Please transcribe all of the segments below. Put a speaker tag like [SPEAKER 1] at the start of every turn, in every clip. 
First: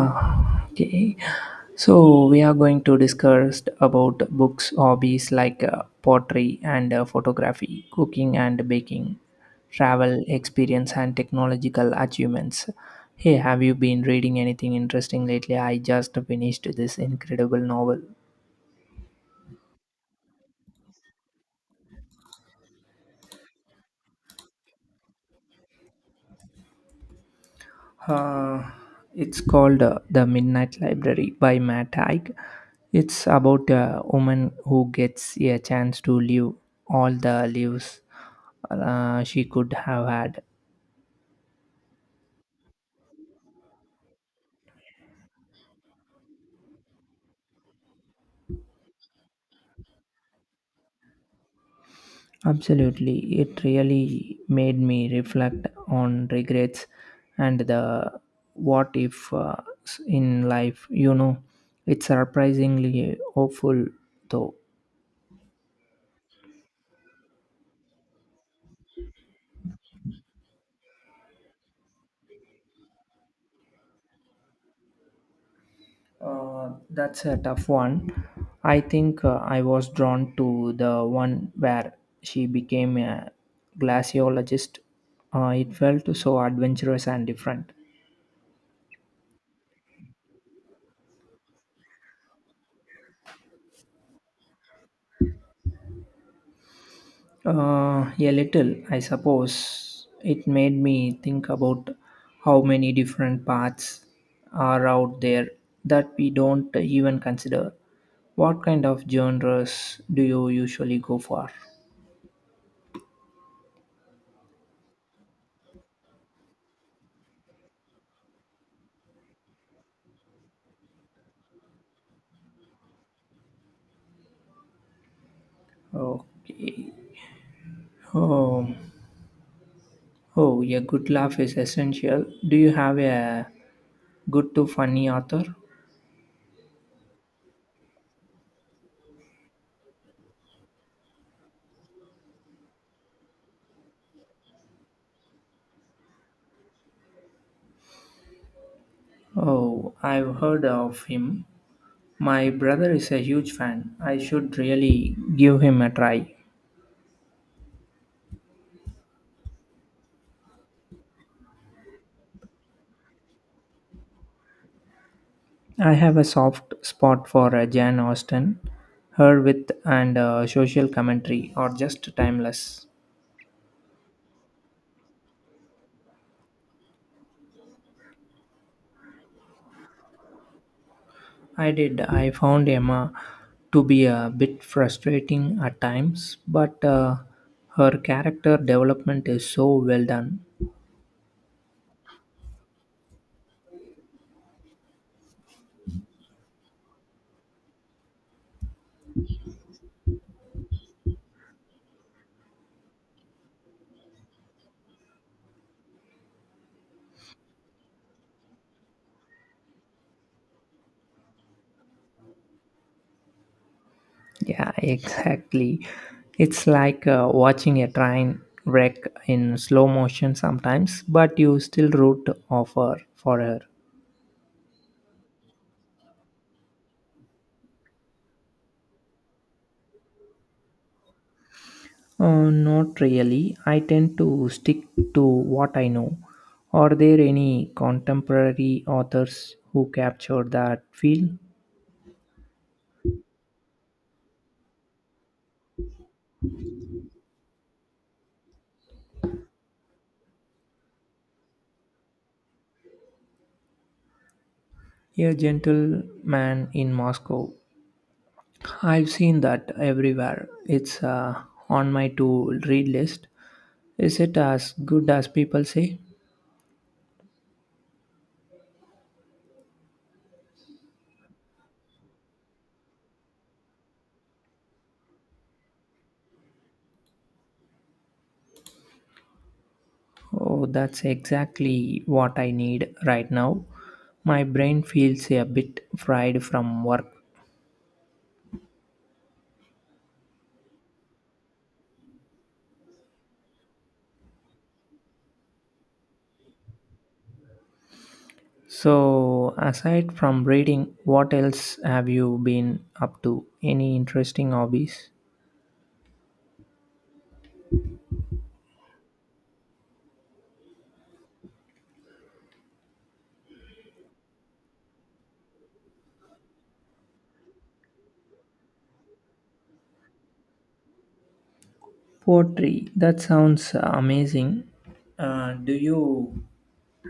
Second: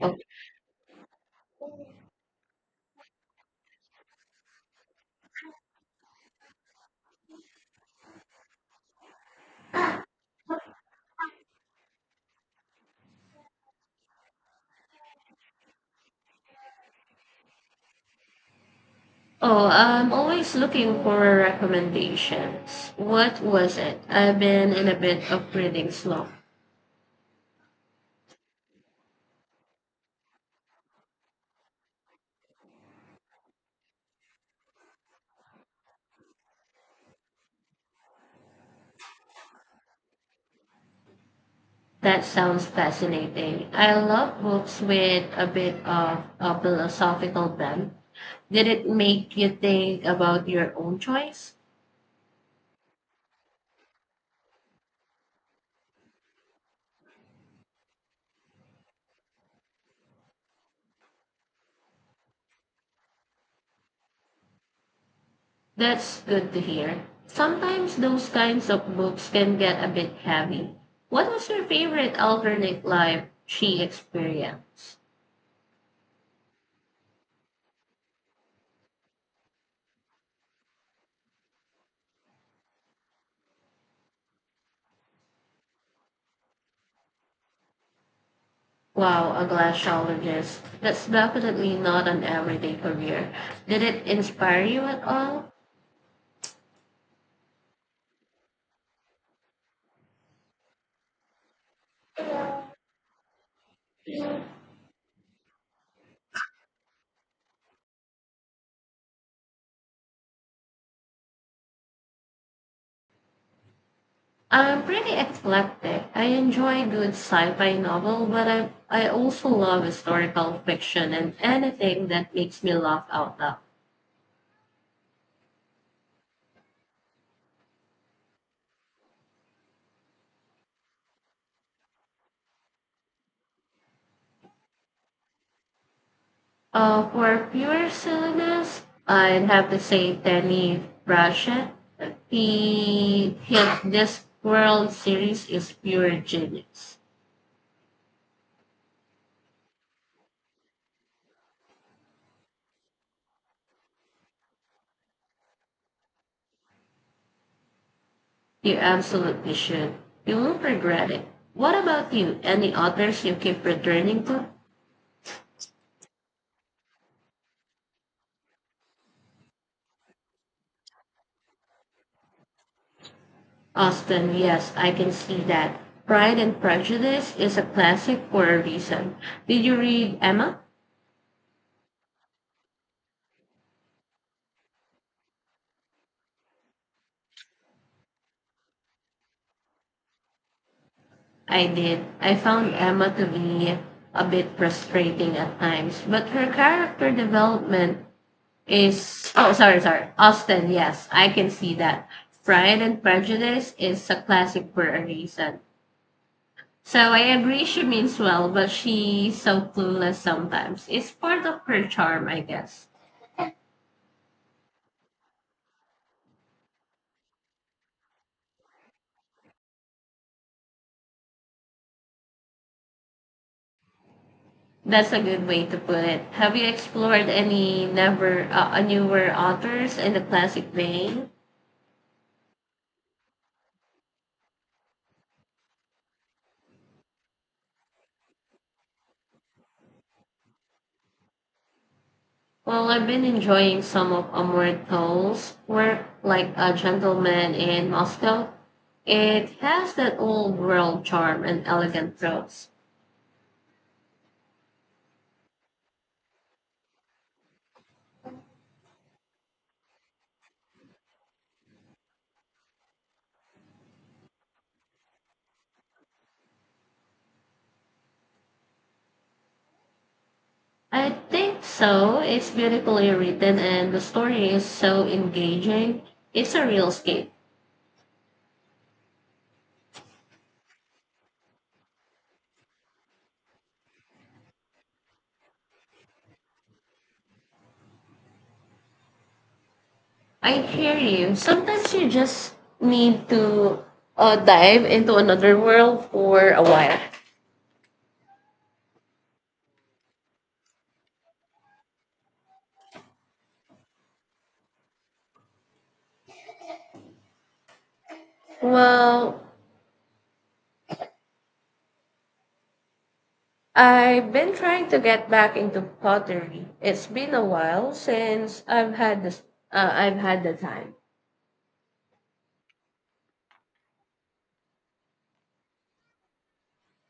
[SPEAKER 1] Oh,
[SPEAKER 2] okay. So we are going to discuss about books, hobbies like pottery and photography, cooking and baking, travel experience and technological achievements. Hey, have you been reading anything interesting lately? I just finished this incredible novel.
[SPEAKER 1] oh, I'm always looking for recommendations. What was it? I've been in a bit of reading slump.
[SPEAKER 2] Uh, it's called The Midnight Library by Matt Haig. It's about a woman who gets a chance to live all the lives she could have had.
[SPEAKER 1] That sounds fascinating. I love books with a bit of a philosophical bent. Did it make you think about your own choice?
[SPEAKER 2] Absolutely. It really made me reflect on regrets and the what if in life. You know, it's surprisingly hopeful though.
[SPEAKER 1] That's good to hear. Sometimes those kinds of books can get a bit heavy. What was your favorite alternate life she experienced?
[SPEAKER 2] That's a tough one. I think I was drawn to the one where she became a glaciologist. It felt so adventurous and different.
[SPEAKER 1] Wow, a glaciologist. That's definitely not an everyday career. Did it inspire you at all?
[SPEAKER 2] A little, I suppose. It made me think about how many different paths are out there that we don't even consider. What kind of genres do you usually go for?
[SPEAKER 1] I'm pretty eclectic. I enjoy a good sci-fi novel, but I also love historical fiction and anything that makes me laugh out loud.
[SPEAKER 2] Okay. Um, Oh, a good laugh is essential. Do you have a good to funny author?
[SPEAKER 1] For pure silliness, I'd have to say Danny Brashett. He his this world series is pure genius.
[SPEAKER 2] Oh, I've heard of him. My brother is a huge fan. I should really give him a try.
[SPEAKER 1] You absolutely should. You won't regret it. What about you? Any authors you keep returning to?
[SPEAKER 2] I have a soft spot for Jan Austen. Her wit and social commentary are just timeless.
[SPEAKER 1] Austen, yes, I can see that. Pride and Prejudice is a classic for a reason. Did you read Emma?
[SPEAKER 2] I did. I found Emma to be a bit frustrating at times, but her character development is so well done.
[SPEAKER 1] I did. I found Emma to be a bit frustrating at times, but her character development is. Oh, sorry, sorry. Austen, yes, I can see that. Pride and Prejudice is a classic for a reason. So I agree she means well, but she's so clueless sometimes. It's part of her charm, I guess.
[SPEAKER 2] Yeah, exactly. It's like watching a train wreck in slow motion sometimes, but you still root of her, for her.
[SPEAKER 1] That's a good way to put it. Have you explored any never newer authors in the classic vein?
[SPEAKER 2] Not really. I tend to stick to what I know. Are there any contemporary authors who capture that feel?
[SPEAKER 1] Well, I've been enjoying some of Amor Towle's work, like A Gentleman in Moscow. It has that old world charm and elegant prose.
[SPEAKER 2] A gentleman in Moscow. I've seen that everywhere. It's on my to read list. Is it as good as people say?
[SPEAKER 1] I think so. It's beautifully written and the story is so engaging. It's a real escape.
[SPEAKER 2] Oh, that's exactly what I need right now. My brain feels a bit fried from work.
[SPEAKER 1] I hear you. Sometimes you just need to dive into another world for a while.
[SPEAKER 2] So, aside from reading, what else have you been up to? Any interesting hobbies?
[SPEAKER 1] Well, I've been trying to get back into pottery. It's been a while since I've had this. I've had the time.
[SPEAKER 2] Poetry, that sounds amazing. Do you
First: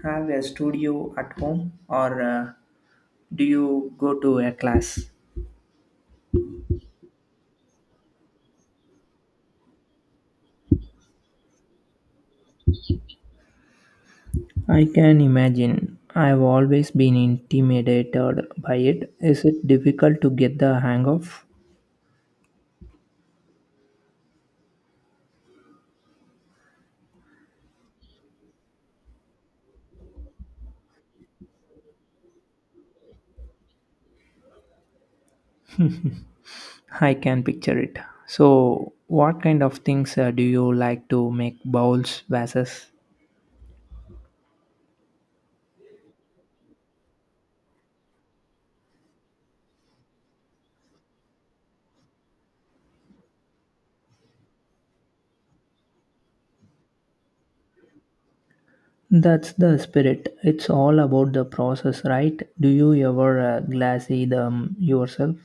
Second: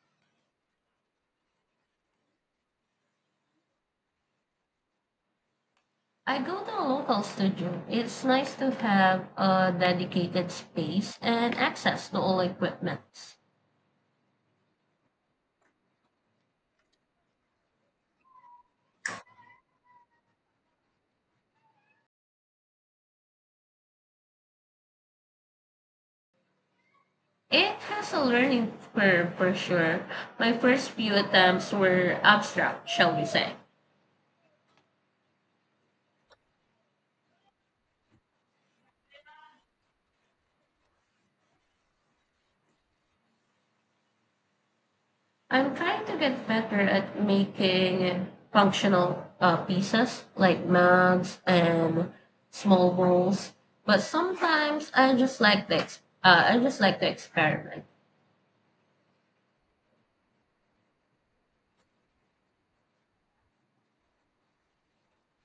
[SPEAKER 2] have a studio at home or do you go to a class?
[SPEAKER 1] I go to a local studio. It's nice to have a dedicated space and access to all equipment.
[SPEAKER 2] I can imagine. I've always been intimidated by it. Is it difficult to get the hang of?
[SPEAKER 1] It has a learning curve for sure. My first few attempts were abstract, shall we say.
[SPEAKER 2] I can picture it. So, what kind of things do you like to make bowls, vases?
[SPEAKER 1] I'm trying to get better at making functional pieces like mugs and small bowls, but sometimes I just like the I just like to experiment.
[SPEAKER 2] That's the spirit. It's all about the process, right? Do you ever glassy them yourself?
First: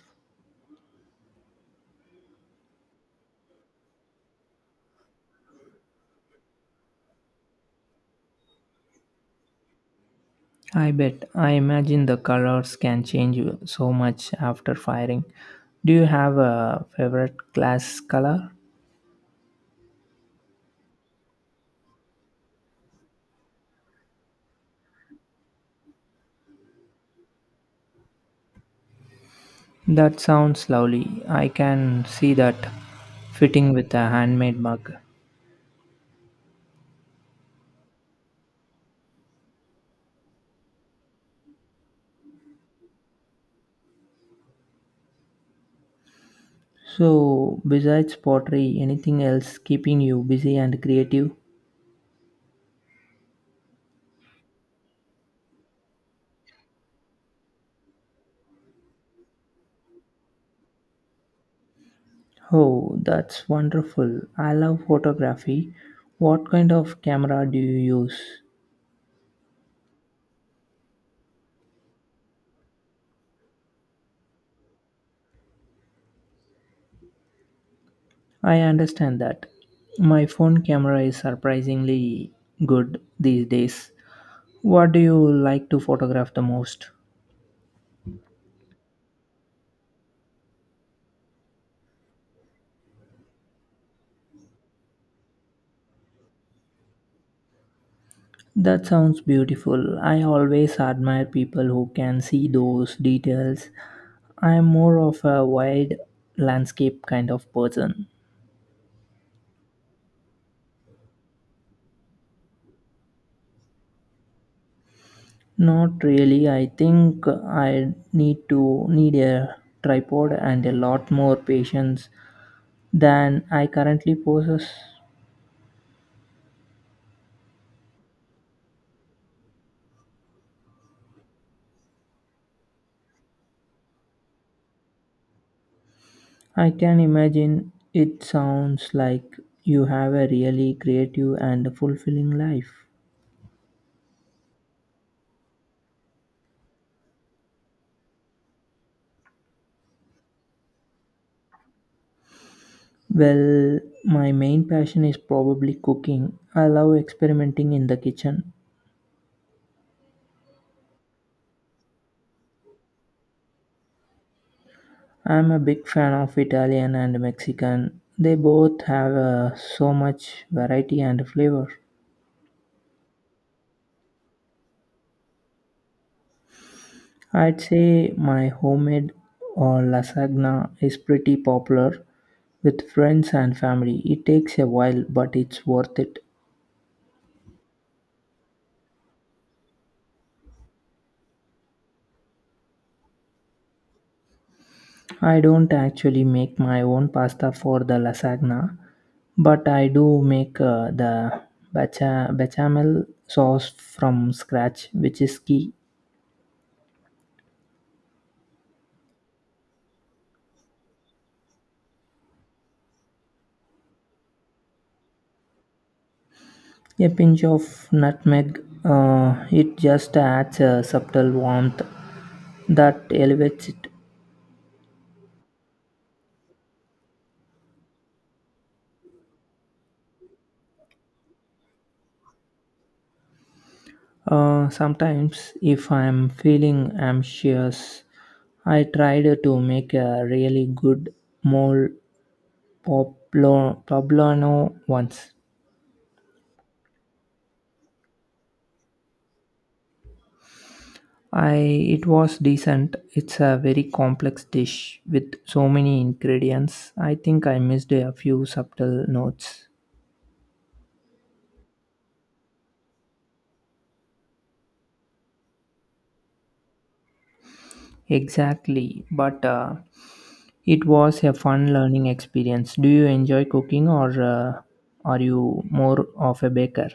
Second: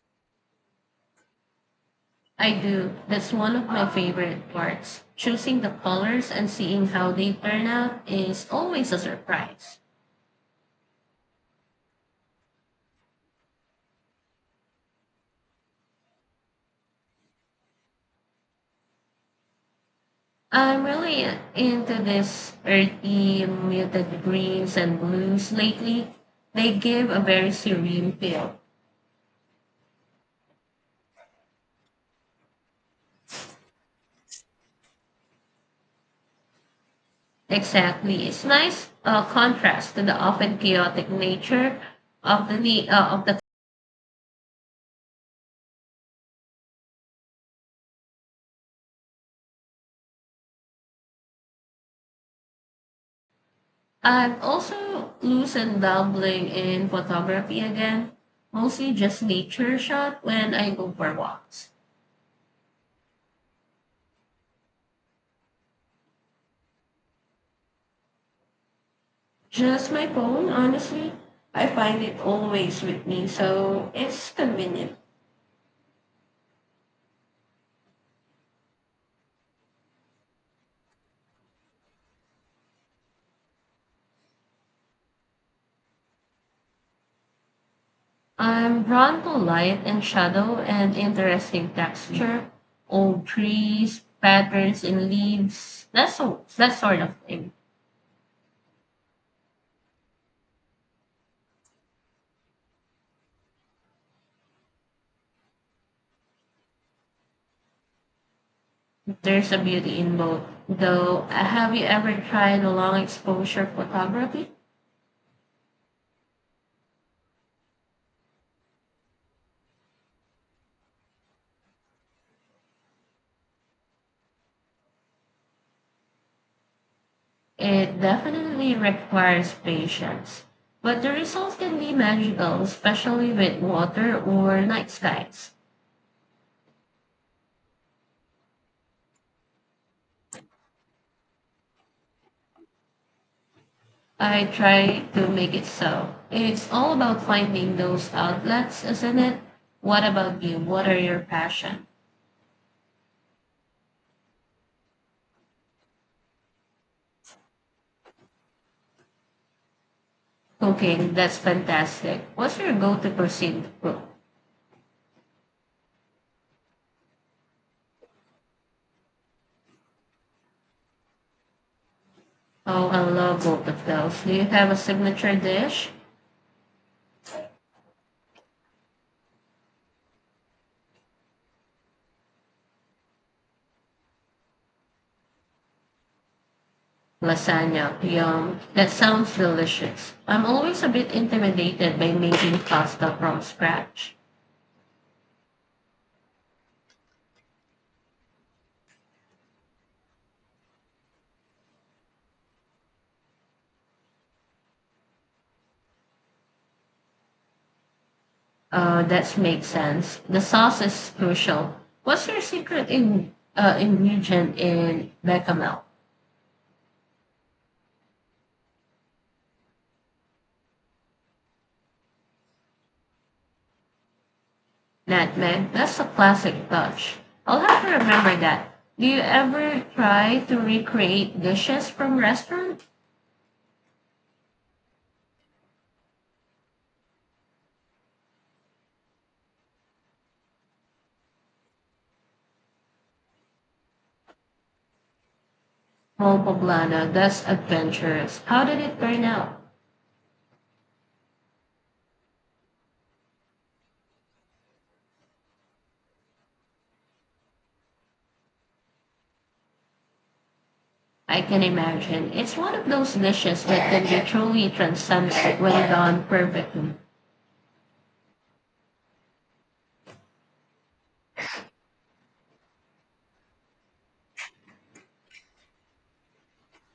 [SPEAKER 1] I do. That's one of my favorite parts. Choosing the colors and seeing how they turn out is always a surprise.
[SPEAKER 2] I bet. I imagine the colors can change so much after firing. Do you have a favorite glass color?
[SPEAKER 1] I'm really into this earthy, muted greens and blues lately. They give a very serene feel.
[SPEAKER 2] That sounds lovely. I can see that fitting with a handmade mug.
[SPEAKER 1] Exactly. It's nice contrast to the often chaotic nature of the of the.
[SPEAKER 2] So, besides pottery, anything else keeping you busy and creative?
[SPEAKER 1] I've also loosened dabbling in photography again, mostly just nature shot when I go for walks.
[SPEAKER 2] Oh, that's wonderful. I love photography. What kind of camera do you use?
[SPEAKER 1] Just my phone, honestly. I find it always with me, so it's convenient.
[SPEAKER 2] I understand that. My phone camera is surprisingly good these days. What do you like to photograph the most?
[SPEAKER 1] I'm drawn to light and shadow and interesting texture, old trees, patterns in leaves, that sort of thing.
[SPEAKER 2] That sounds beautiful. I always admire people who can see those details. I am more of a wide landscape kind of person.
[SPEAKER 1] There's a beauty in both. Though, have you ever tried long exposure photography?
[SPEAKER 2] Not really. I think I need a tripod and a lot more patience than I currently possess.
[SPEAKER 1] It definitely requires patience, but the results can be magical, especially with water or night skies.
[SPEAKER 2] I can imagine it sounds like you have a really creative and fulfilling life.
[SPEAKER 1] I try to make it so. It's all about finding those outlets, isn't it? What about you? What are your passion?
[SPEAKER 2] Well, my main passion is probably cooking. I love experimenting in the kitchen.
[SPEAKER 1] Cooking, that's fantastic. What's your go-to cuisine to cook?
[SPEAKER 2] I'm a big fan of Italian and Mexican. They both have so much variety and flavor.
[SPEAKER 1] Oh, I love both of those. Do you have a signature dish?
[SPEAKER 2] I'd say my homemade or lasagna is pretty popular with friends and family. It takes a while, but it's worth it.
[SPEAKER 1] Lasagna. Yum. That sounds delicious. I'm always a bit intimidated by making pasta from scratch.
[SPEAKER 2] I don't actually make my own pasta for the lasagna, but I do make the bechamel sauce from scratch, which is key.
[SPEAKER 1] That makes sense. The sauce is crucial. What's your secret in ingredient in bechamel?
[SPEAKER 2] A pinch of nutmeg, it just adds a subtle warmth that elevates it.
[SPEAKER 1] Nutmeg. That's a classic touch. I'll have to remember that. Do you ever try to recreate dishes from restaurant?
[SPEAKER 2] Sometimes, if I'm feeling anxious, I tried to make a really good mole poblano once.
[SPEAKER 1] Oh, Poblana, that's adventurous. How did it turn out?
[SPEAKER 2] I It was decent. It's a very complex dish with so many ingredients. I think I missed a few subtle notes.
[SPEAKER 1] I can imagine. It's one of those dishes that can be truly transcendent when done perfectly.
[SPEAKER 2] Exactly, but it was a fun learning experience. Do you enjoy cooking or are you more of a baker?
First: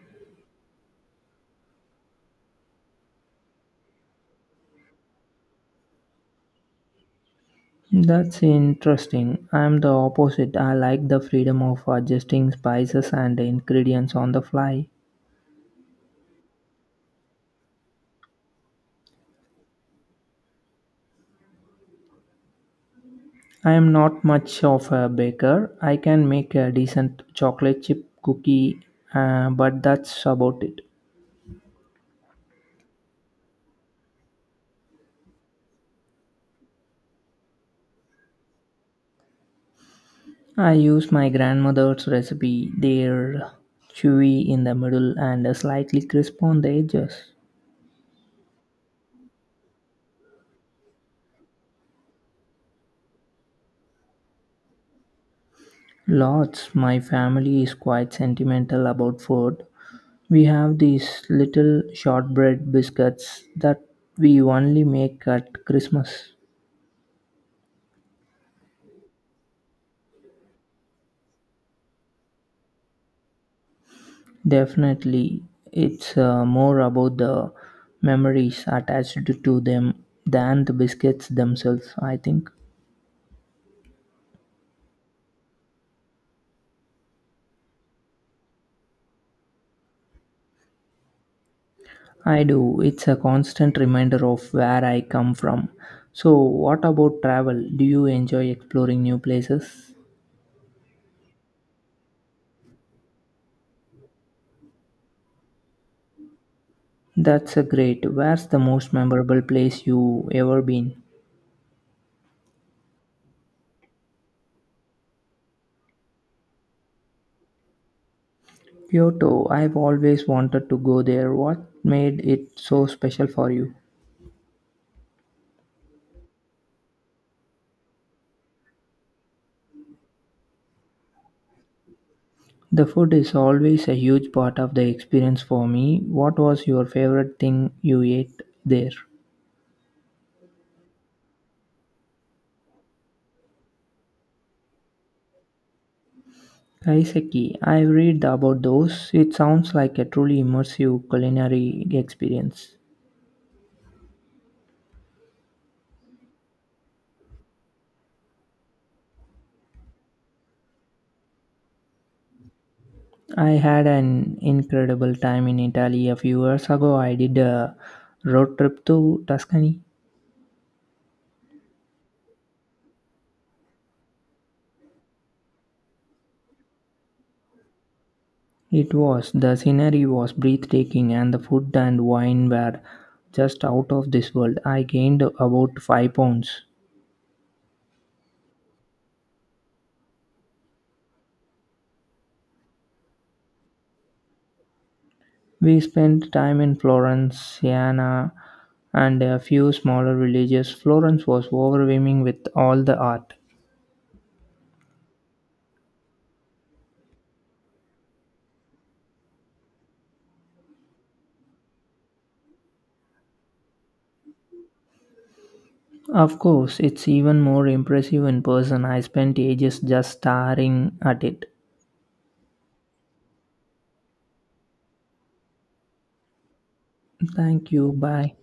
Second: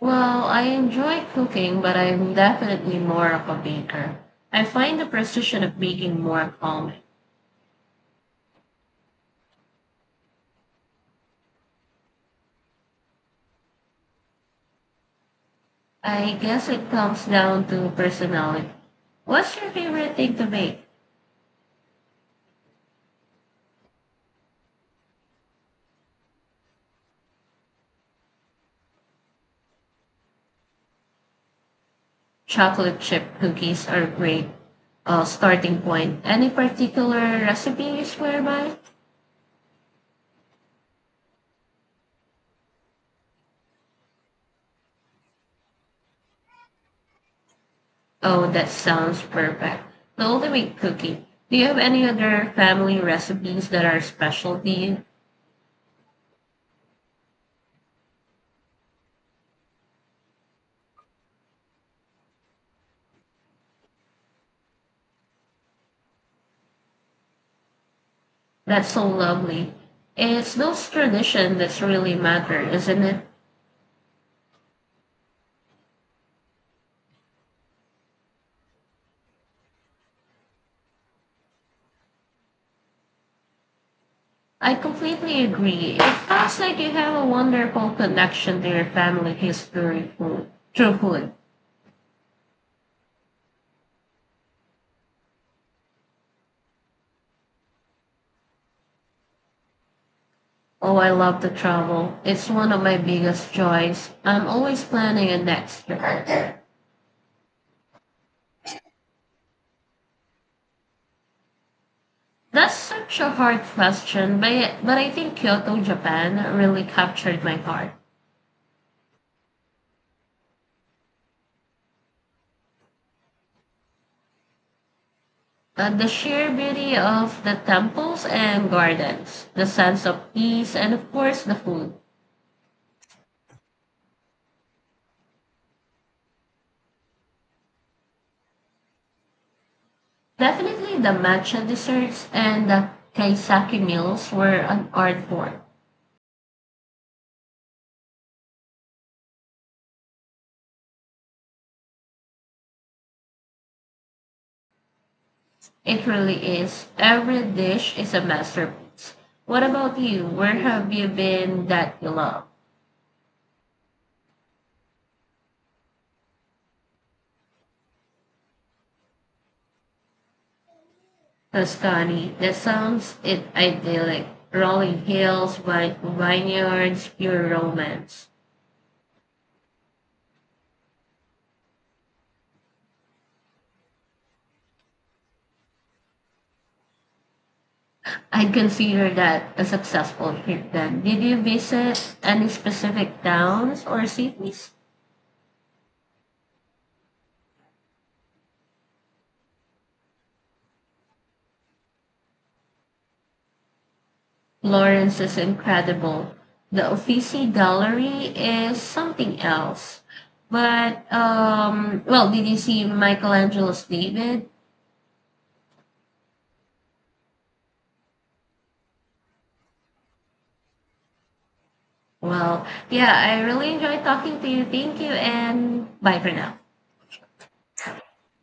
[SPEAKER 1] Well, I enjoy cooking, but I'm definitely more of a baker. I find the precision of baking more calming.
[SPEAKER 2] That's interesting. I'm the opposite. I like the freedom of adjusting spices and ingredients on the fly.
[SPEAKER 1] I guess it comes down to personality. What's your favorite thing to bake?
[SPEAKER 2] I am not much of a baker. I can make a decent chocolate chip cookie, but that's about it.
[SPEAKER 1] Chocolate chip cookies are great starting point. Any particular recipe you swear by?
[SPEAKER 2] I use my grandmother's recipe. They're chewy in the middle and slightly crisp on the edges.
[SPEAKER 1] Oh, that sounds perfect. Totally wheat cookie. Do you have any other family recipes that are specialty?
[SPEAKER 2] Lots. My family is quite sentimental about food. We have these little shortbread biscuits that we only make at Christmas.
[SPEAKER 1] That's so lovely. It's those tradition that's really matter, isn't it?
[SPEAKER 2] Definitely, it's more about the memories attached to them than the biscuits themselves, I think.
[SPEAKER 1] I completely agree. It sounds like you have a wonderful connection to your family history food, through food.
[SPEAKER 2] I do. It's a constant reminder of where I come from. So, what about travel? Do you enjoy exploring new places?
[SPEAKER 1] Oh, I love to travel. It's one of my biggest joys. I'm always planning a next trip.
[SPEAKER 2] That's a great. Where's the most memorable place you ever been?
[SPEAKER 1] That's such a hard question, but I think Kyoto, Japan really captured my heart.
[SPEAKER 2] Kyoto. I've always wanted to go there. What made it so special for you?
[SPEAKER 1] The sheer beauty of the temples and gardens, the sense of peace, and of course the food.
[SPEAKER 2] The food is always a huge part of the experience for me. What was your favorite thing you ate there?
[SPEAKER 1] Definitely the matcha desserts and the kaisaki meals were an art form.
[SPEAKER 2] Kaiseki, I read about those. It sounds like a truly immersive culinary experience.
[SPEAKER 1] It really is. Every dish is a masterpiece. What about you? Where have you been that you love?
[SPEAKER 2] I had an incredible time in Italy a few years ago. I did a road trip to Tuscany.
[SPEAKER 1] Tuscany. That sounds it idyllic. Rolling hills, vineyards, pure romance.
[SPEAKER 2] It was the scenery was breathtaking and the food and wine were just out of this world. I gained about 5 pounds.
[SPEAKER 1] I'd consider that a successful trip then. Did you visit any specific towns or cities?
[SPEAKER 2] We spent time in Florence, Siena, and a few smaller villages. Florence was overwhelming with all the art.
[SPEAKER 1] Florence is incredible. The Uffizi Gallery is something else. But well, did you see Michelangelo's David?
[SPEAKER 2] Of course, it's even more impressive in person. I spent ages just staring at it.
[SPEAKER 1] Well, yeah, I really enjoyed talking to you. Thank you and bye for now.
[SPEAKER 2] Thank you. Bye.